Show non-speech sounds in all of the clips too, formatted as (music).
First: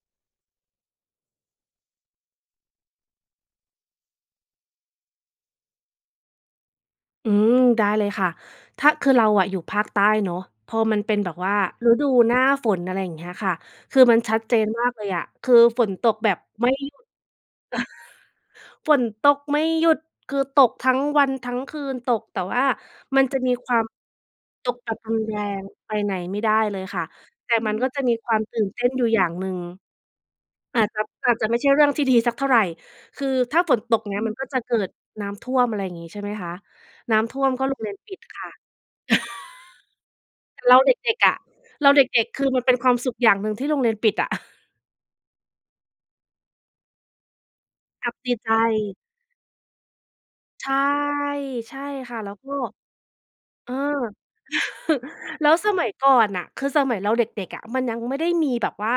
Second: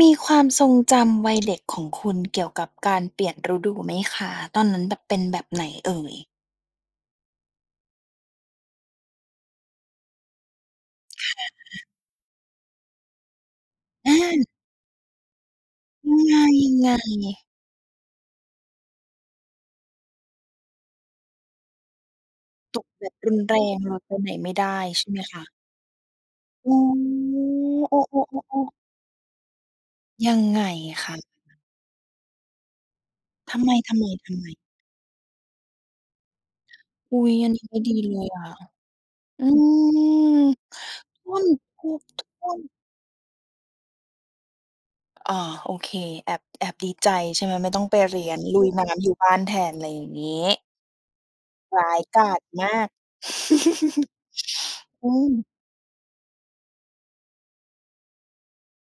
มีความทรงจำวัยเด็กของคุณเกี่ยวกับการเปลี่ยนฤดูไหมคะ? ตอนนั้นแบบเป็นแบบไหนเอ่ย? อืม ได้เลยค่ะ ถ้า คือเราอะอยู่ภาคใต้เนาะ พอมันเป็นคแบบ่ว่าะ ฤดูหน้าฝน อะไรอย่างเงี้ยค่ะ คือมันชอัดา เจนมากเลยอะ คือฝนตมกันแบมบายไมั่งหไง? ยุด (chuckles) ฝนตกไม่หยุด คือตกทั้งวันทั้งคืน ตก แต่ว่าตกแบบมันรุจะนมีแรควาง ม เราไปไหนไม่ไตดก้ แบบใช่รุไหมนแคระ? ง ไปไหนไม่ได้อืเลยค่ะ แต่ มันก็อ โอจ้ ะมีความตื่ๆ นๆ ๆ เต้นอยู่อย่างหนึ่ง ยังไงอาจจะ คะ? อาจจะไม่ใช่เรื่องที่ดีสักเท่าไร คือทถ้าำไฝนตก ม เงี้ย มันก็จๆ ๆ? ะเกิดน้ำท่วม อะไรอย่างงี้ ใช่ไหมคะ นอุ้๊ำทย ่อวัมนนกี็้โไรม่งเรีดียนปเิลดยอคะ ่ะ อืม (chuckles) เราเด็ก ทๆ อ่ะ วม ท เราเด็ก ๆ คทื่อวม มันเป็นความสุขอย่างหนึ่งที่โรงเรียนปิดอะ (chuckles) อ๋อ โอเค แอบ แอบดีใจใช่ไหม? ไม่ต้องไปกัเบรีดยีน ใลุยน้จ ำอยู่บ้านแทน อะไรอย่างงี้ ใช่ ใช่ร้ายค่กะ แล้าวจก็ มาก เออ (laughs) อ(chuckles) ืแลม ้วสมัยก่อนน่ะ คือสมัยเราเด็ก ๆ อะ มันยังไม่ได้มีแบบว่า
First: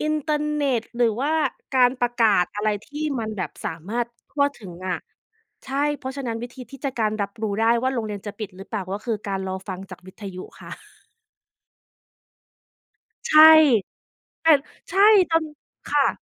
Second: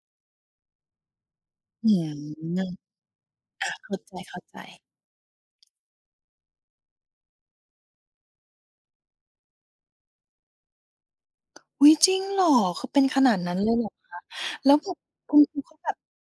อินเทอร์เน็ต หรือว่ากาอืรปรม ะกาศออะไรที่มันแบบสาา เขม้าารถทั่วใจ ถึงๆ อะ ใช่ เพราะฉะนั้นวิธีที่จะ การรับรู้ได้ว่าโรงเรียนจะปิดหรือเปล่า ก็คือการรอฟังจากวิทยุค่ะ (chuckles) อุ๊ย! จริงเหรอ? คือเป็นขในชาด่ นั้นเลยเหรอคะ? แต่ แล้วแบใชบ่ คจุณน ครูเขาแบคบ ่ะ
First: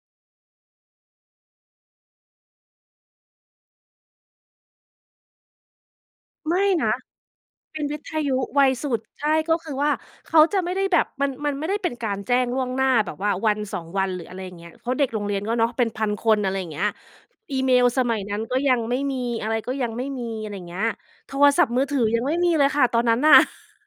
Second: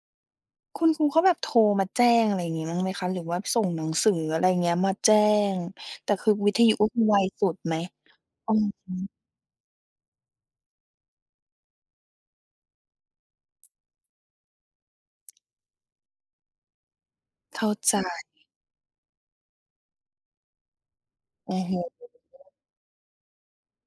คุณครูก็แบบโทรมาแจ้งอะไรอย่างงี้บ้างไหมคะ? หรือว่าส่งหนังสือ อะไรเงี้ย มาแจ้ง แต่คือวิไมท่ยุนก็ะ คือไวสุดไหเม? ป็นวิทยุอืไวอสฮุด ึ ใช่ ก็คือว่า เขาจะไม่ได้แบบ มัน มันไม่ได้เป็นการแจ้งล่วงหน้าแบบว่าวัน 2 วัน หรืออะไรอย่างเงี้ย เพราะเด็กโรงเรียนก็เนาะ เป็น 1,000 คน อะไรอย่างเงี้ย อีเข้เามล์ใจ สมัยนั้นก็ยังไม่มี อะไรก็ยังไม่มี อะไรอย่างเงี้ย โทรอืศอัพทฮ์ึ มือถือ ยังไม่มีเลยค่ะตอนนั้นน่ะ (chuckles)